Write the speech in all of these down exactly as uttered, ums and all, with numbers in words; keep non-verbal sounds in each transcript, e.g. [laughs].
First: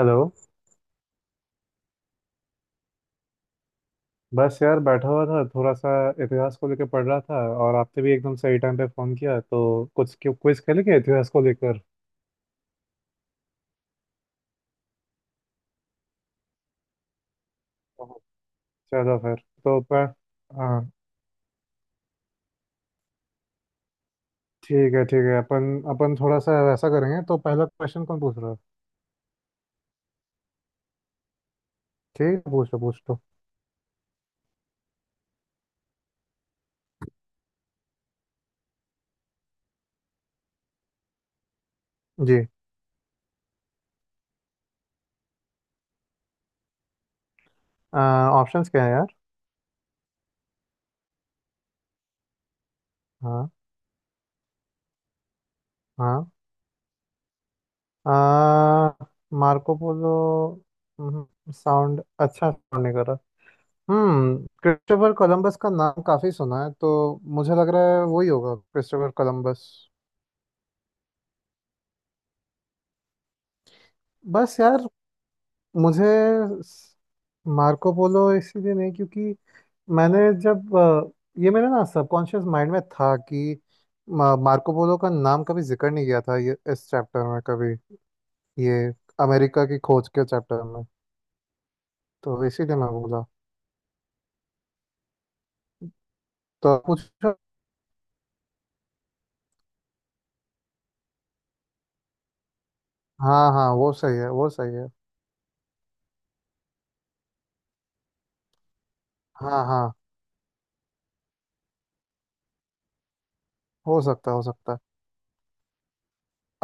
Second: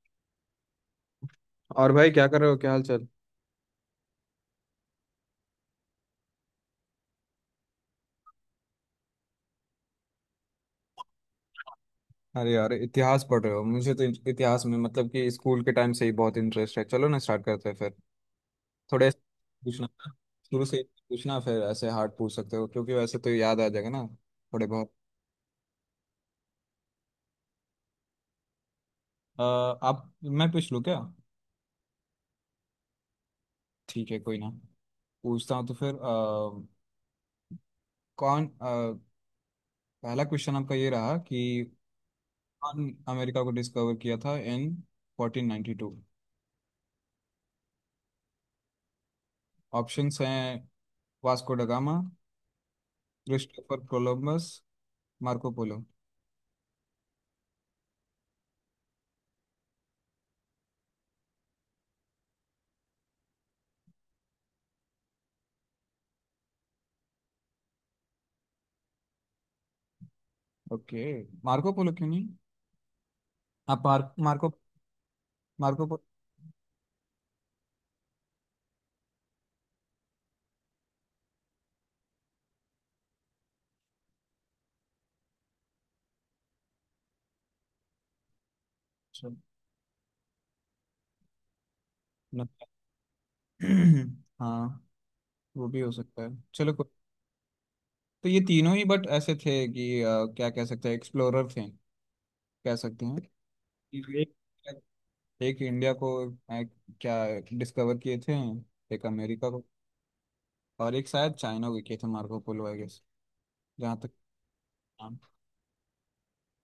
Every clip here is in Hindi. हेलो। और भाई क्या कर रहे हो, क्या हाल चाल। बस यार बैठा हुआ था थोड़ा सा। इतिहास को लेकर पढ़ रहा था। और आपने भी एकदम सही टाइम पे फोन किया, तो कुछ क्विज खेले क्या इतिहास को लेकर? अरे यार, इतिहास पढ़ रहे हो? मुझे तो इत- इतिहास में मतलब कि स्कूल के टाइम से ही बहुत इंटरेस्ट है। चलो ना, स्टार्ट करते हैं फिर। थोड़े चलो ऐसे फिर। तो पूछना पर शुरू से। हाँ, पूछना फिर ऐसे हार्ड, पूछ सकते हो क्योंकि वैसे तो याद आ जाएगा ना थोड़े बहुत। ठीक है ठीक है अपन अपन थोड़ा सा ऐसा करेंगे। तो पहला क्वेश्चन कौन पूछ रहा है? अ, आप मैं पूछ लूँ क्या? ठीक है, पूछ लो पूछ लो ठीक है, कोई ना। पूछता हूँ तो फिर अ, कौन अ, पहला क्वेश्चन आपका ये रहा कि जी, कौन अमेरिका को डिस्कवर किया था in fourteen ninety two? Options क्या है यार? ऑप्शंस हैं वास्को ड गामा, हाँ क्रिस्टोफर कोलंबस, मार्को पोलो। हाँ। आ, मार्को पोलो साउंड अच्छा sound नहीं कर रहा। हम्म। क्रिस्टोफर कोलंबस का नाम काफी सुना है, तो मुझे लग रहा है वही होगा, Christopher Columbus. Okay, Marco Polo क्यों नहीं? आप मार्क मार्को, बस यार, मार्को पोलो। मुझे मार्को पोलो इसीलिए नहीं, क्योंकि मैंने जब अ, ये मेरे ना सबकॉन्शियस माइंड में था कि मा- मार्को पोलो का नाम कभी जिक्र नहीं किया था ये, इस चैप्टर में कभी, ये अच्छा, अमेरिका की खोज के चैप्टर में। तो न- इसीलिए मैं बोला। [clears throat] हाँ, वो भी हो सकता है, चलो तो कोई। पूछो। तो ये तीनों ही बट ऐसे थे कि अ, क्या कह सकते हैं, एक्सप्लोरर थे कह सकते हैं। हाँ हाँ, वो सही है एक, वो सही है। एक इंडिया को अ, क्या डिस्कवर किए थे, एक अमेरिका को, हाँ हाँ। और एक शायद चाइना को किए थे मार्को पोलो आई गेस, जहाँ हो तक। सकता है हो सकता है। हाँ,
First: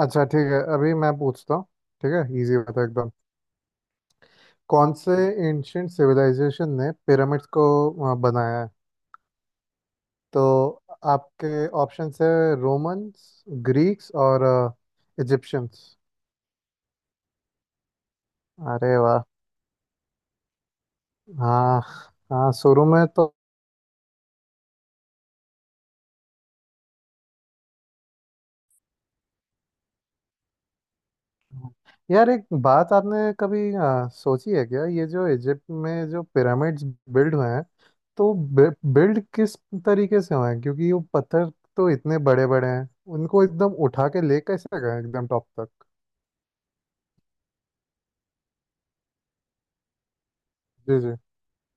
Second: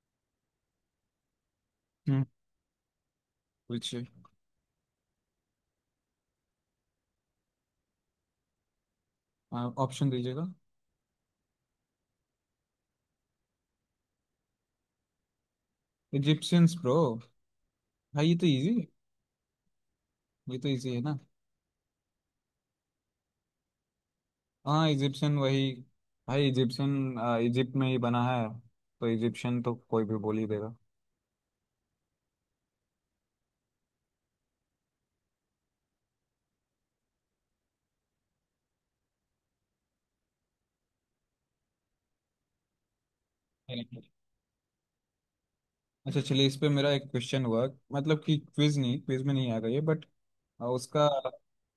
अच्छा ठीक है, अभी मैं पूछता हूँ। ठीक हम्म। है, इजी होता है एकदम। पूछिए, कौन से एंशियंट सिविलाइजेशन ने पिरामिड्स को अ, बनाया है? ऑप्शन तो दीजिएगा। आपके ऑप्शंस है, रोमन्स, ग्रीक्स और इजिप्शियंस। इजिप्शियंस ब्रो, भाई ये तो इजी है, अरे वाह। ये तो इजी है ना। हाँ, हाँ शुरू में तो। हाँ, इजिप्शियन वही। भाई इजिप्शियन, इजिप्ट में ही बना है, तो इजिप्शियन तो कोई भी बोल ही देगा। यार एक बात आपने कभी अ, सोची है क्या, ये जो इजिप्ट में जो पिरामिड्स बिल्ड हुए हैं, तो बिल्ड किस तरीके से हुए हैं? क्योंकि वो पत्थर तो इतने बड़े बड़े हैं, उनको एकदम उठा के ले कैसे गए एकदम टॉप तक? अच्छा चलिए, इस पे मेरा एक क्वेश्चन हुआ, मतलब कि क्विज नहीं, क्विज में नहीं आएगा ये बट जी उसका। जी।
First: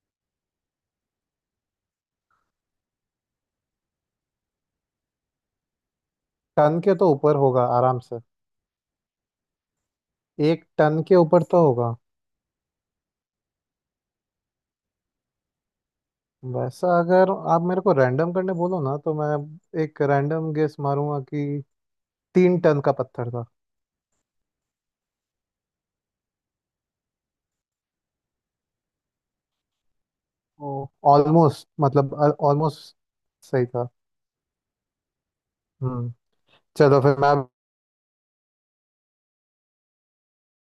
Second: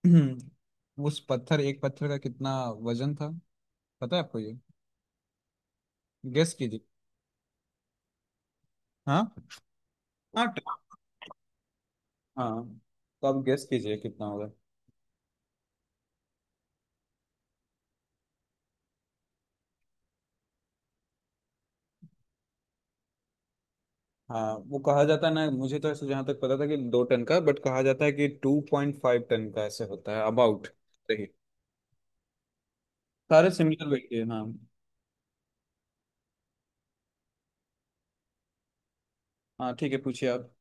[clears throat] उस पत्थर, एक पत्थर का कितना वजन था पता है आपको ये? गेस कीजिए। टन के तो ऊपर होगा आराम से। हाँ, हाँ ट- एक टन के ऊपर तो होगा। हाँ, तो आप गेस कीजिए कितना होगा। वैसा अगर आप मेरे को रैंडम करने बोलो ना, तो मैं एक रैंडम गेस मारूंगा कि तीन टन का पत्थर था। हाँ, वो कहा जाता है ना, मुझे तो ऐसे जहाँ तक पता था कि दो टन का, बट कहा जाता है कि टू पॉइंट फाइव टन का ऐसे होता है अबाउट। ओ, ऑलमोस्ट मतलब, ऑलमोस्ट सारे सही सिमिलर था। वही है हाँ। हम्म। चलो फिर मैं। हाँ ठीक है, पूछिए आप।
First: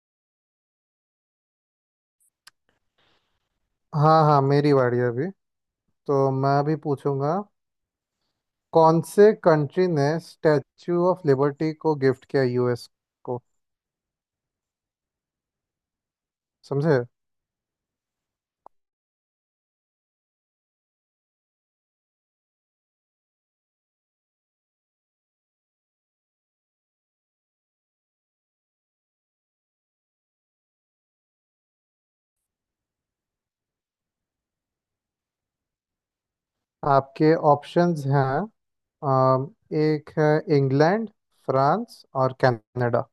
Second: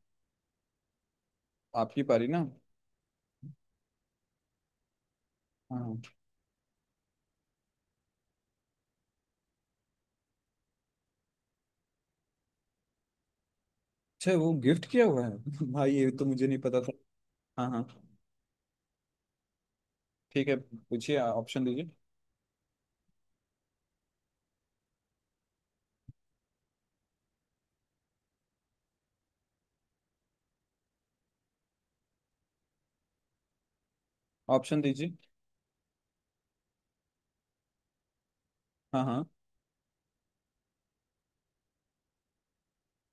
आपकी पारी ना। हाँ हाँ, मेरी बारी है अभी। हाँ। तो मैं अभी पूछूंगा, कौन से कंट्री ने स्टैच्यू ऑफ लिबर्टी को गिफ्ट किया यूएस को? अच्छा, वो गिफ्ट किया हुआ है? [laughs] भाई ये तो मुझे नहीं पता था। समझे? हाँ हाँ, ठीक है, पूछिए, ऑप्शन दीजिए, ऑप्शन दीजिए। आपके ऑप्शंस हैं, हाँ हाँ। अम, एक है इंग्लैंड, फ्रांस और कनाडा।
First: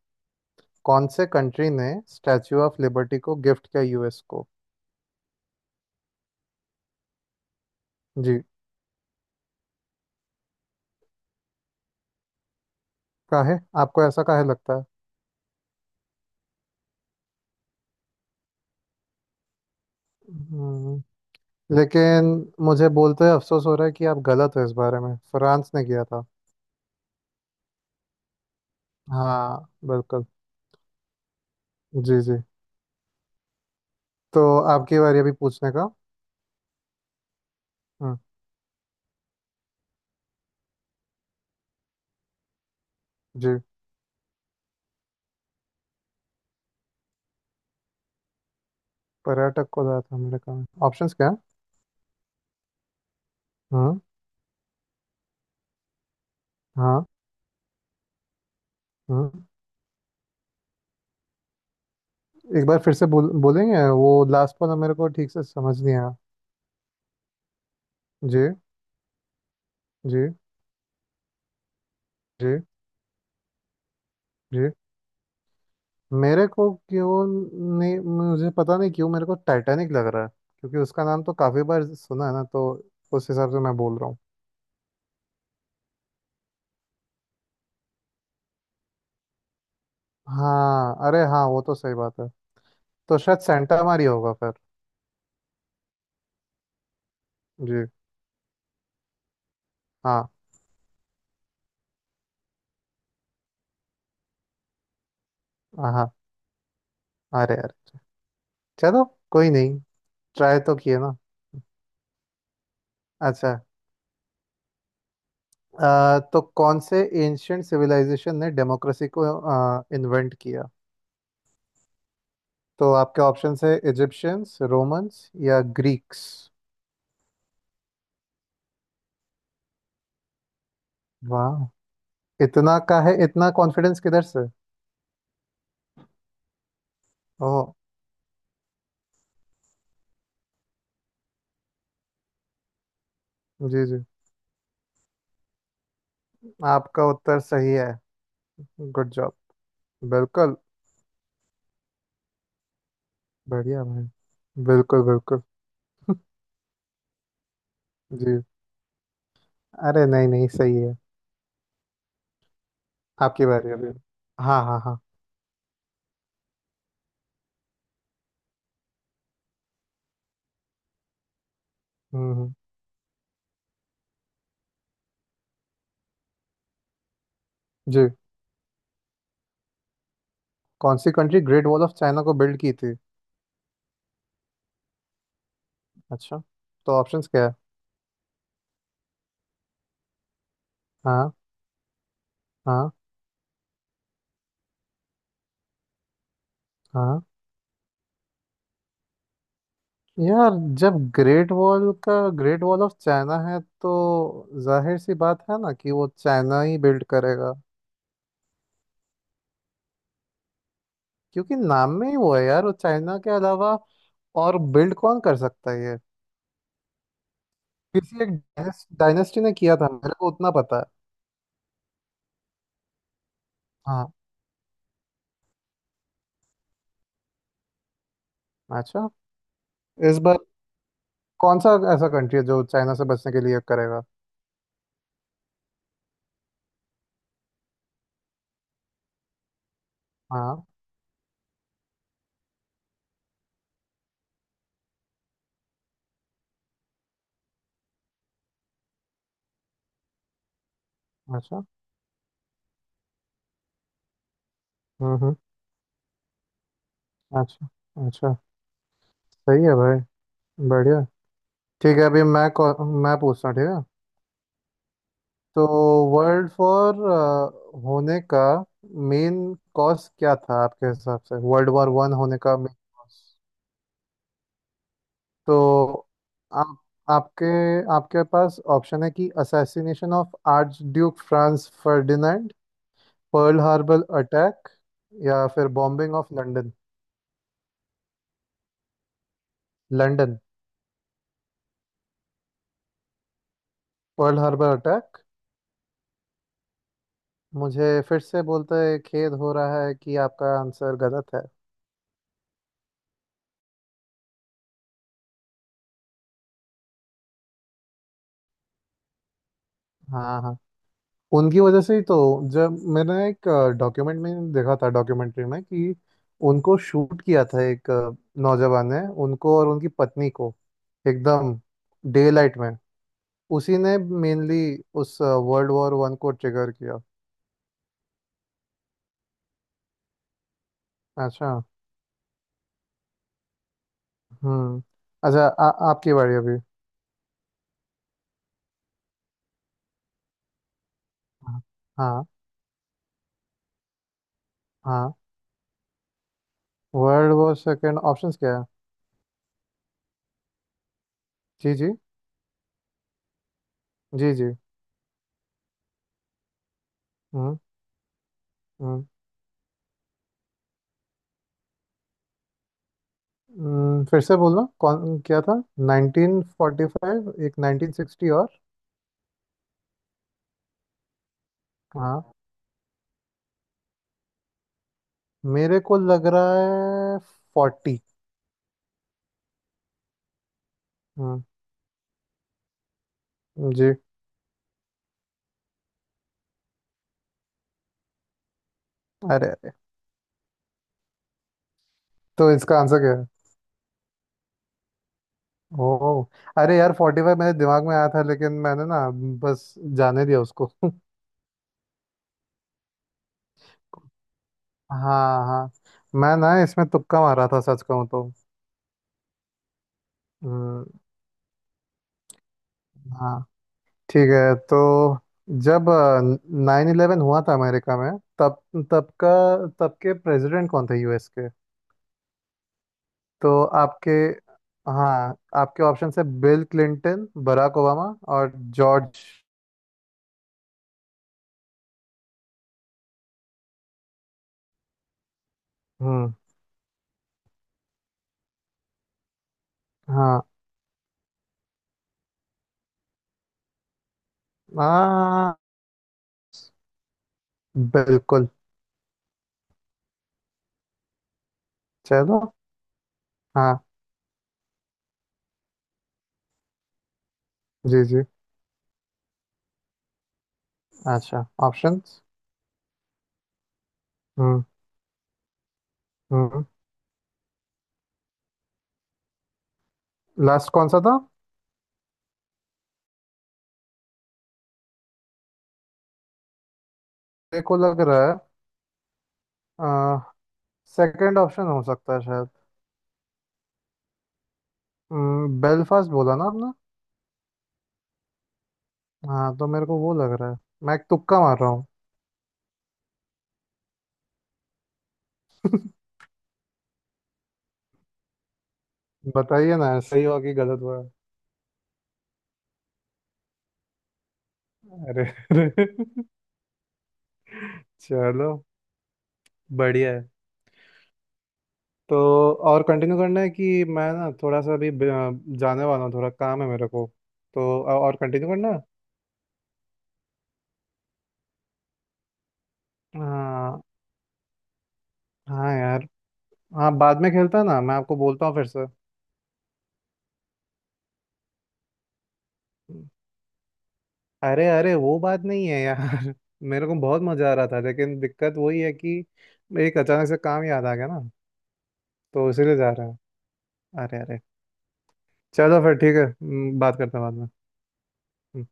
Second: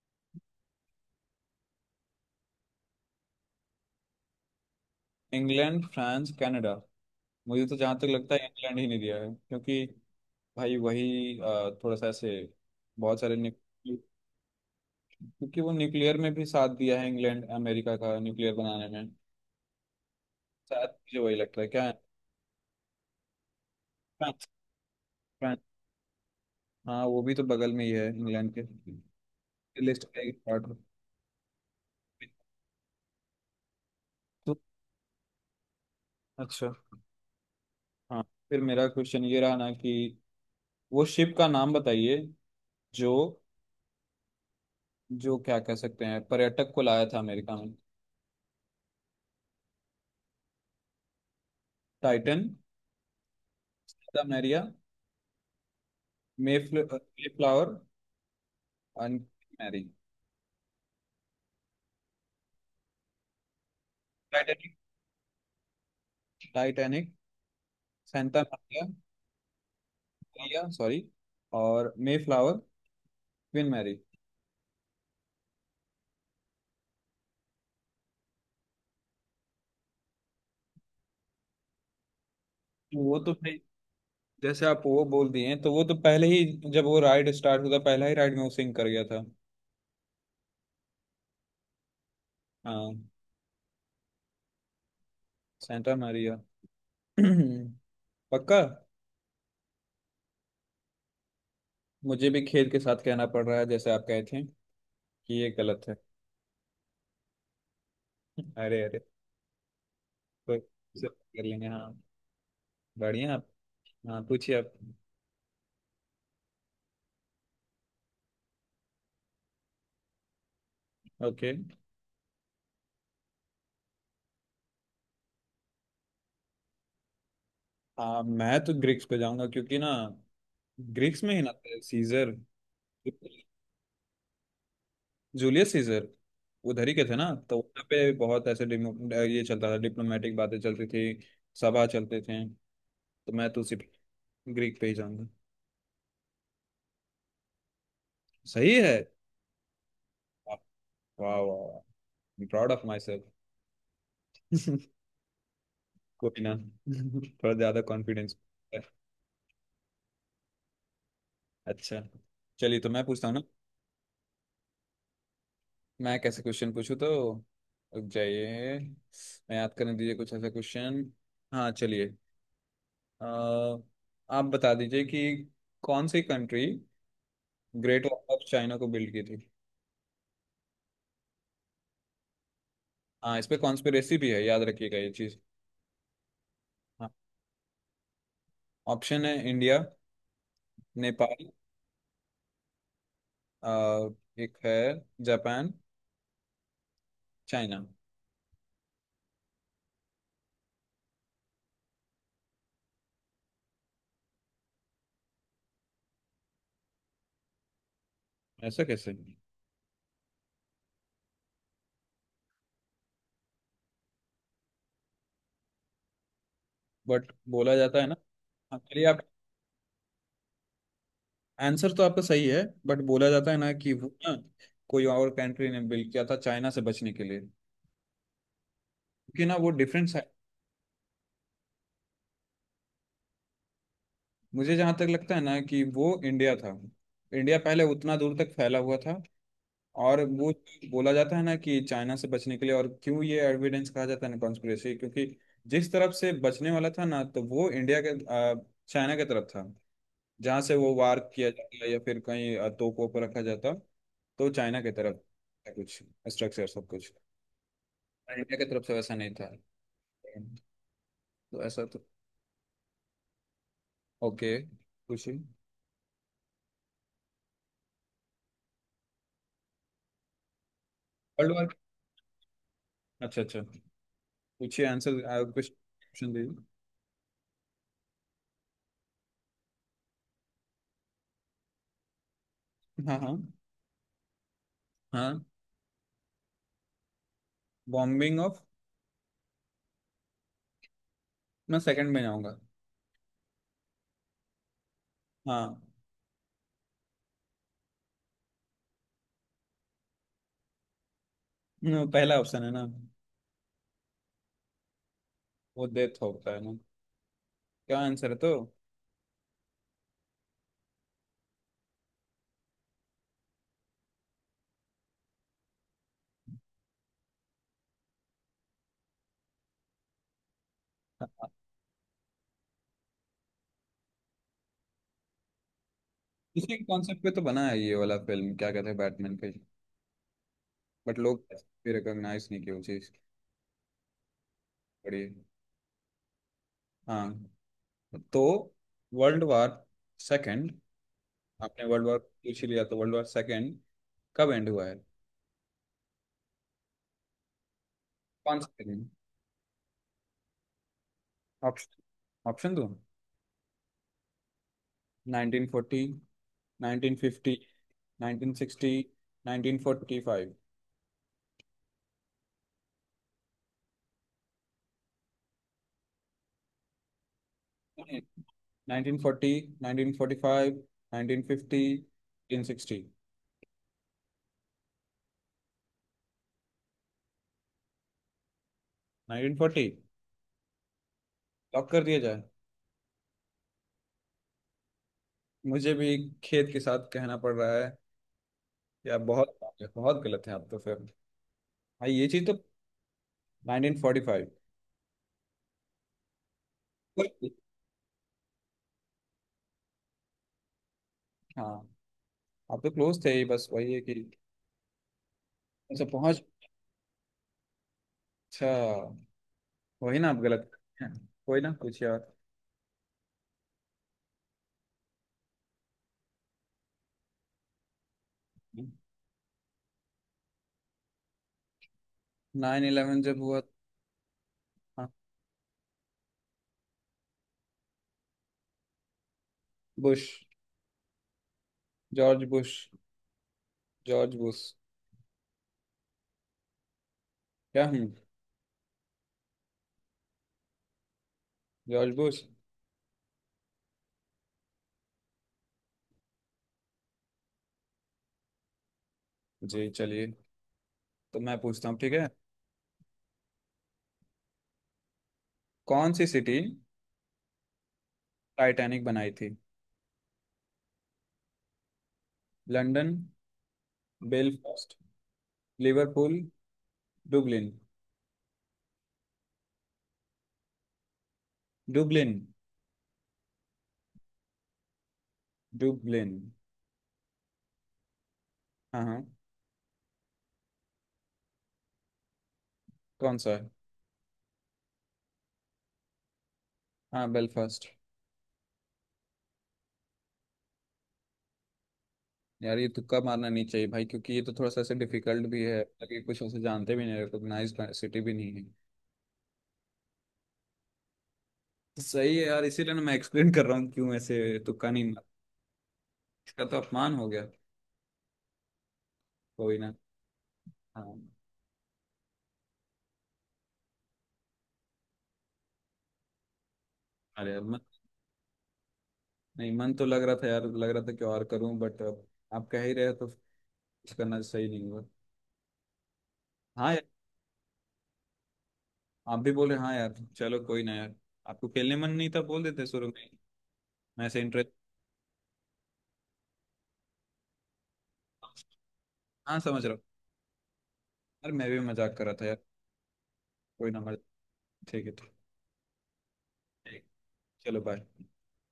कौन से कंट्री ने स्टैच्यू ऑफ लिबर्टी को गिफ्ट किया यूएस को? England, France, Canada. मुझे तो जहाँ तक लगता जी। है, इंग्लैंड ही नहीं दिया है क्योंकि भाई वही अ, थोड़ा सा ऐसे बहुत सारे न्यू- काहे? आपको ऐसा काहे लगता है? क्योंकि वो न्यूक्लियर में भी साथ दिया है, इंग्लैंड अमेरिका का न्यूक्लियर बनाने में, शायद हम्म। मुझे वही लगता है, क्या है। लेकिन मुझे बोलते हुए अफसोस हो रहा है कि आप फ्रांस, गलत हो इस बारे में। फ्रांस, फ्रांस ने किया था। हाँ वो भी तो बगल में ही है इंग्लैंड के। हाँ लिस्ट का बिल्कुल। एक पार्ट में। जी जी। तो तो- आपकी बारी अभी पूछने का। अच्छा। हम्म। हाँ, फिर मेरा क्वेश्चन ये रहा ना कि वो शिप का नाम बताइए जो, जी। जो क्या कह सकते हैं पर्यटक को लाया था अमेरिका में। पर्यटक को ज्यादा था मेरे काम। ऑप्शंस क्या है? टाइटन, हाँ सादा मैरिया, मेफ्ल हाँ फ्लावर एंड हाँ। मैरी। एक बार फिर से बोल बोलेंगे, वो लास्ट टाइटैनिक, वाला मेरे को ठीक से समझ नहीं आया। Titanic, ji Santa ji. Maria sorry, और May ji flower, Queen Mary. Ji. मेरे को क्यों, नहीं मुझे पता नहीं क्यों मेरे को टाइटैनिक लग रहा है, क्योंकि उसका नाम तो काफी बार सुना है ना, तो वो उस तो भाई, हिसाब से मैं बोल रहा हूँ। जैसे आप वो बोल दिए, तो वो तो पहले ही, जब वो राइड स्टार्ट हुआ था पहला ही राइड में वो सिंग कर गया था। हाँ, अरे हाँ वो तो सही बात है। हाँ, तो शायद सेंटा मारी होगा फिर। सेंटा मैरिया। [clears throat] जी। पक्का। हाँ मुझे भी खेद के साथ कहना पड़ रहा है, जैसे आप कहे थे, कि ये गलत हाँ। है। हाँ। अरे अरे। [laughs] अरे अरे, चलो कोई नहीं, ट्राई कोई, तो किए सब ना। कर लेंगे हाँ। बढ़िया आप। अच्छा। हाँ पूछिए आप। अ, तो कौन से एंशियंट सिविलाइजेशन ने डेमोक्रेसी को इन्वेंट किया? ओके। तो आपके ऑप्शंस है, इजिप्शियंस, रोमन्स या ग्रीक्स। हाँ, मैं तो ग्रीक्स पे जाऊंगा क्योंकि ना ग्रीक्स में ही ना थे वाह, सीजर, इतना का है इतना कॉन्फिडेंस किधर से? जूलियस सीजर उधर ही के थे ना, तो ओह। वहाँ पे बहुत ऐसे डिमो- ये चलता था, डिप्लोमेटिक बातें चलती थी, सभा चलते थे, तो मैं तो जी सिर्फ जी। ग्रीक पे ही जाऊंगा। आपका उत्तर सही है। सही है। Good job. बिल्कुल। वाह वाह, प्राउड ऑफ माई सेल्फ। बढ़िया भाई। [laughs] बिल्कुल बिल्कुल। कोई ना [laughs] थोड़ा ज्यादा कॉन्फिडेंस। जी। अरे नहीं नहीं, सही है। अच्छा चलिए तो मैं पूछता हूँ ना। आपकी बारी अभी। हाँ हाँ हाँ। मैं कैसे क्वेश्चन पूछूँ तो, रुक जाइए, मैं याद करने दीजिए कुछ ऐसा क्वेश्चन। हाँ चलिए। हम्म हम्म। अ, आप बता दीजिए कि कौन सी कंट्री जी। ग्रेट वॉल ऑफ चाइना को बिल्ड की थी। कौन सी country Great Wall of China को बिल्ड की थी? हाँ इस पे कॉन्स्पिरेसी भी है, याद रखिएगा ये चीज़। अच्छा। तो हाँ, ऑप्शंस क्या है? ऑप्शन है इंडिया, हाँ नेपाल, हाँ अ, एक है जापान, हाँ। चाइना। यार जब ग्रेट वॉल का ग्रेट वॉल ऑफ चाइना है तो जाहिर सी बात है ना कि वो चाइना ही बिल्ड करेगा। ऐसा कैसे? क्योंकि नाम में ही वो है यार, वो चाइना के अलावा और बिल्ड कौन कर सकता है ये? बट बोला जाता है ना। किसी एक हाँ, चलिए आप। डायनेस्टी ने किया था, मेरे को उतना पता है। आंसर तो आपका सही है, बट बोला जाता है ना कि हाँ। वो ना कोई और कंट्री ने बिल्ड किया था चाइना से बचने के लिए, अच्छा। क्योंकि ना वो डिफरेंस इस है। बार कौन सा ऐसा कंट्री है जो चाइना से बचने के लिए करेगा? मुझे जहां तक लगता है ना कि वो इंडिया था। इंडिया पहले उतना दूर तक फैला हुआ था, और वो हाँ। बोला जाता है ना कि चाइना से बचने के लिए, और क्यों ये एविडेंस कहा जाता है ना कॉन्स्पिरेसी, क्योंकि जिस तरफ से बचने वाला था ना, तो वो इंडिया के अ, चाइना के तरफ था, जहाँ से वो वार किया अच्छा। जाता, या फिर कहीं अ, तोपों पर रखा जाता। तो चाइना की हम्म तरफ हम्म। है कुछ स्ट्रक्चर सब कुछ, अच्छा अच्छा। इंडिया की तरफ से वैसा नहीं था, सही है भाई, बढ़िया। तो ऐसा ठीक तो। है अभी मैं कौ- मैं पूछता हूँ, ठीक है। ओके, पूछिए। तो वर्ल्ड वॉर होने का मेन कॉज क्या था आपके हिसाब से, world world war, war one होने का मेन कॉज? अच्छा अच्छा, पूछिए आंसर, आ, कुछ तो ऑप्शन दीजिए। आप आपके आपके पास ऑप्शन है कि assassination of archduke Franz Ferdinand, हाँ हाँ। पर्ल हार्बर अटैक हाँ, या फिर bombing of London. Bombing of, London, मैं सेकंड में जाऊंगा। पर्ल हार्बर अटैक, हाँ, मुझे फिर से बोलते खेद हो रहा है कि आपका आंसर गलत है। न, पहला ऑप्शन है ना, वो डेथ होता है ना, क्या आंसर है तो? हाँ हाँ, उनकी वजह से ही तो। जब मैंने एक डॉक्यूमेंट में देखा था, डॉक्यूमेंट्री में कि उनको शूट किया था एक अ, नौजवान ने, उनको और उनकी पत्नी को, हाँ, एकदम डे लाइट में। उसी ने मेनली उस वर्ल्ड वॉर वन को इसी ट्रिगर के किया। कॉन्सेप्ट पे तो बना है, ये वाला फिल्म क्या कहते हैं, बैटमैन पे। बट लोग अच्छा। भी रिकॉग्नाइज नहीं किया वो चीज़ हम्म। बड़ी। अच्छा, आ, आपकी बारी अभी। हाँ, तो वर्ल्ड वॉर सेकंड। हाँ आपने वर्ल्ड वॉर हाँ पूछ ही लिया, तो वर्ल्ड वॉर सेकंड कब एंड हुआ है, हाँ। वर्ल्ड वॉर सेकेंड ऑप्शंस क्या कौन है? सा दिन? जी जी। ऑप्शन, ऑप्शन दो, जी जी। नाइंटीन फोर्टी, नाइंटीन फिफ्टी, हम्म। नाइंटीन सिक्सटी, हम्म। Nineteen forty five. हम्म, फिर से बोलना कौन क्या था? नाइन्टीन फोर्टी फाइव एक नाइन्टीन सिक्स्टी और nineteen forty, nineteen forty five, nineteen fifty, हाँ। Nineteen sixty. मेरे को लग रहा है फोर्टी। नाइंटीन फोर्टी हम्म। लॉक कर दिया जाए। जी। मुझे भी खेद के साथ कहना पड़ रहा है, या अरे बहुत अरे, बहुत गलत है आप, तो फिर भाई ये चीज़ तो तो। इसका आंसर क्या है? Nineteen forty five. ओ। अरे यार फोर्टी फाइव मेरे दिमाग में आया था, लेकिन मैंने ना बस जाने दिया उसको। [laughs] हाँ आप तो क्लोज थे ही, बस वही है कि। हाँ हाँ। अच्छा मैं पहुंच। ना इसमें तुक्का मारा था सच कहूँ तो। अच्छा, वही ना आप गलत हम्म। हैं। कोई ना, कुछ यार। हाँ ठीक है। तो जब नाइन इलेवन हुआ था अमेरिका में, तब तब का तब के प्रेसिडेंट कौन थे यूएस के? नाइन इलेवन जब हुआ तो आपके, था। हाँ, आपके ऑप्शन है बिल क्लिंटन, बराक ओबामा और George. Bush, George Bush, George Bush, हम्म। क्या हूँ, हाँ जॉर्ज बुश। हाँ, बिल्कुल। जी चलिए, तो मैं पूछता हूँ ठीक है। चलो। हाँ। कौन सी सिटी जी जी। टाइटैनिक बनाई थी? अच्छा ऑप्शंस। लंदन, हम्म। बेलफास्ट, लिवरपूल, हम्म। डुबलिन। लास्ट कौन सा था? Dublin, Dublin. देखो लग रहा हाँ हाँ। है सेकंड ऑप्शन हो सकता है शायद, कौन सा है? बेलफास्ट बोला ना आपने? हाँ बेलफास्ट। हाँ तो मेरे को वो लग रहा है, मैं एक तुक्का मार रहा हूँ। यार ये तुक्का मारना नहीं चाहिए भाई, क्योंकि ये तो थोड़ा सा ऐसे डिफिकल्ट भी है, ताकि कुछ ऐसे जानते भी नहीं, रिकॉग्नाइज सिटी भी नहीं है। बताइए ना, सही हुआ कि गलत हुआ? सही है यार, इसीलिए ना मैं एक्सप्लेन कर रहा हूँ क्यों ऐसे तुक्का नहीं। अरे अरे। [laughs] इसका तो अपमान हो गया। चलो, कोई ना। बढ़िया है। हाँ। तो और कंटिन्यू करना है कि मैं ना थोड़ा सा अभी ब- अ, जाने वाला हूँ, थोड़ा काम है मेरे को। अरे मन, तो अ- और कंटिन्यू करना है? नहीं मन तो लग रहा था यार, लग रहा था कि और करूं बट अब आप कह ही रहे तो हाँ कुछ करना सही नहीं हुआ। हाँ यार। हाँ हाँ यार, बाद में खेलता ना, मैं आपको बोलता हूँ फिर से। आप भी बोले हाँ यार, चलो कोई ना यार। आपको खेलने मन नहीं था, बोल देते शुरू में, मैं ऐसे अरे इंटरेस्ट। अरे वो बात नहीं है यार। [laughs] मेरे को बहुत मजा आ रहा था, लेकिन दिक्कत वही है कि हाँ समझ रहा एक हूँ। अचानक से काम याद आ गया ना, यार मैं भी मजाक कर रहा था तो यार। इसीलिए जा रहा कोई ना, है। अरे मजाक। अरे। ठीक है, ठीक चलो फिर ठीक है। हम्म, बात ठीक, करते हैं बाद चलो बाय। में।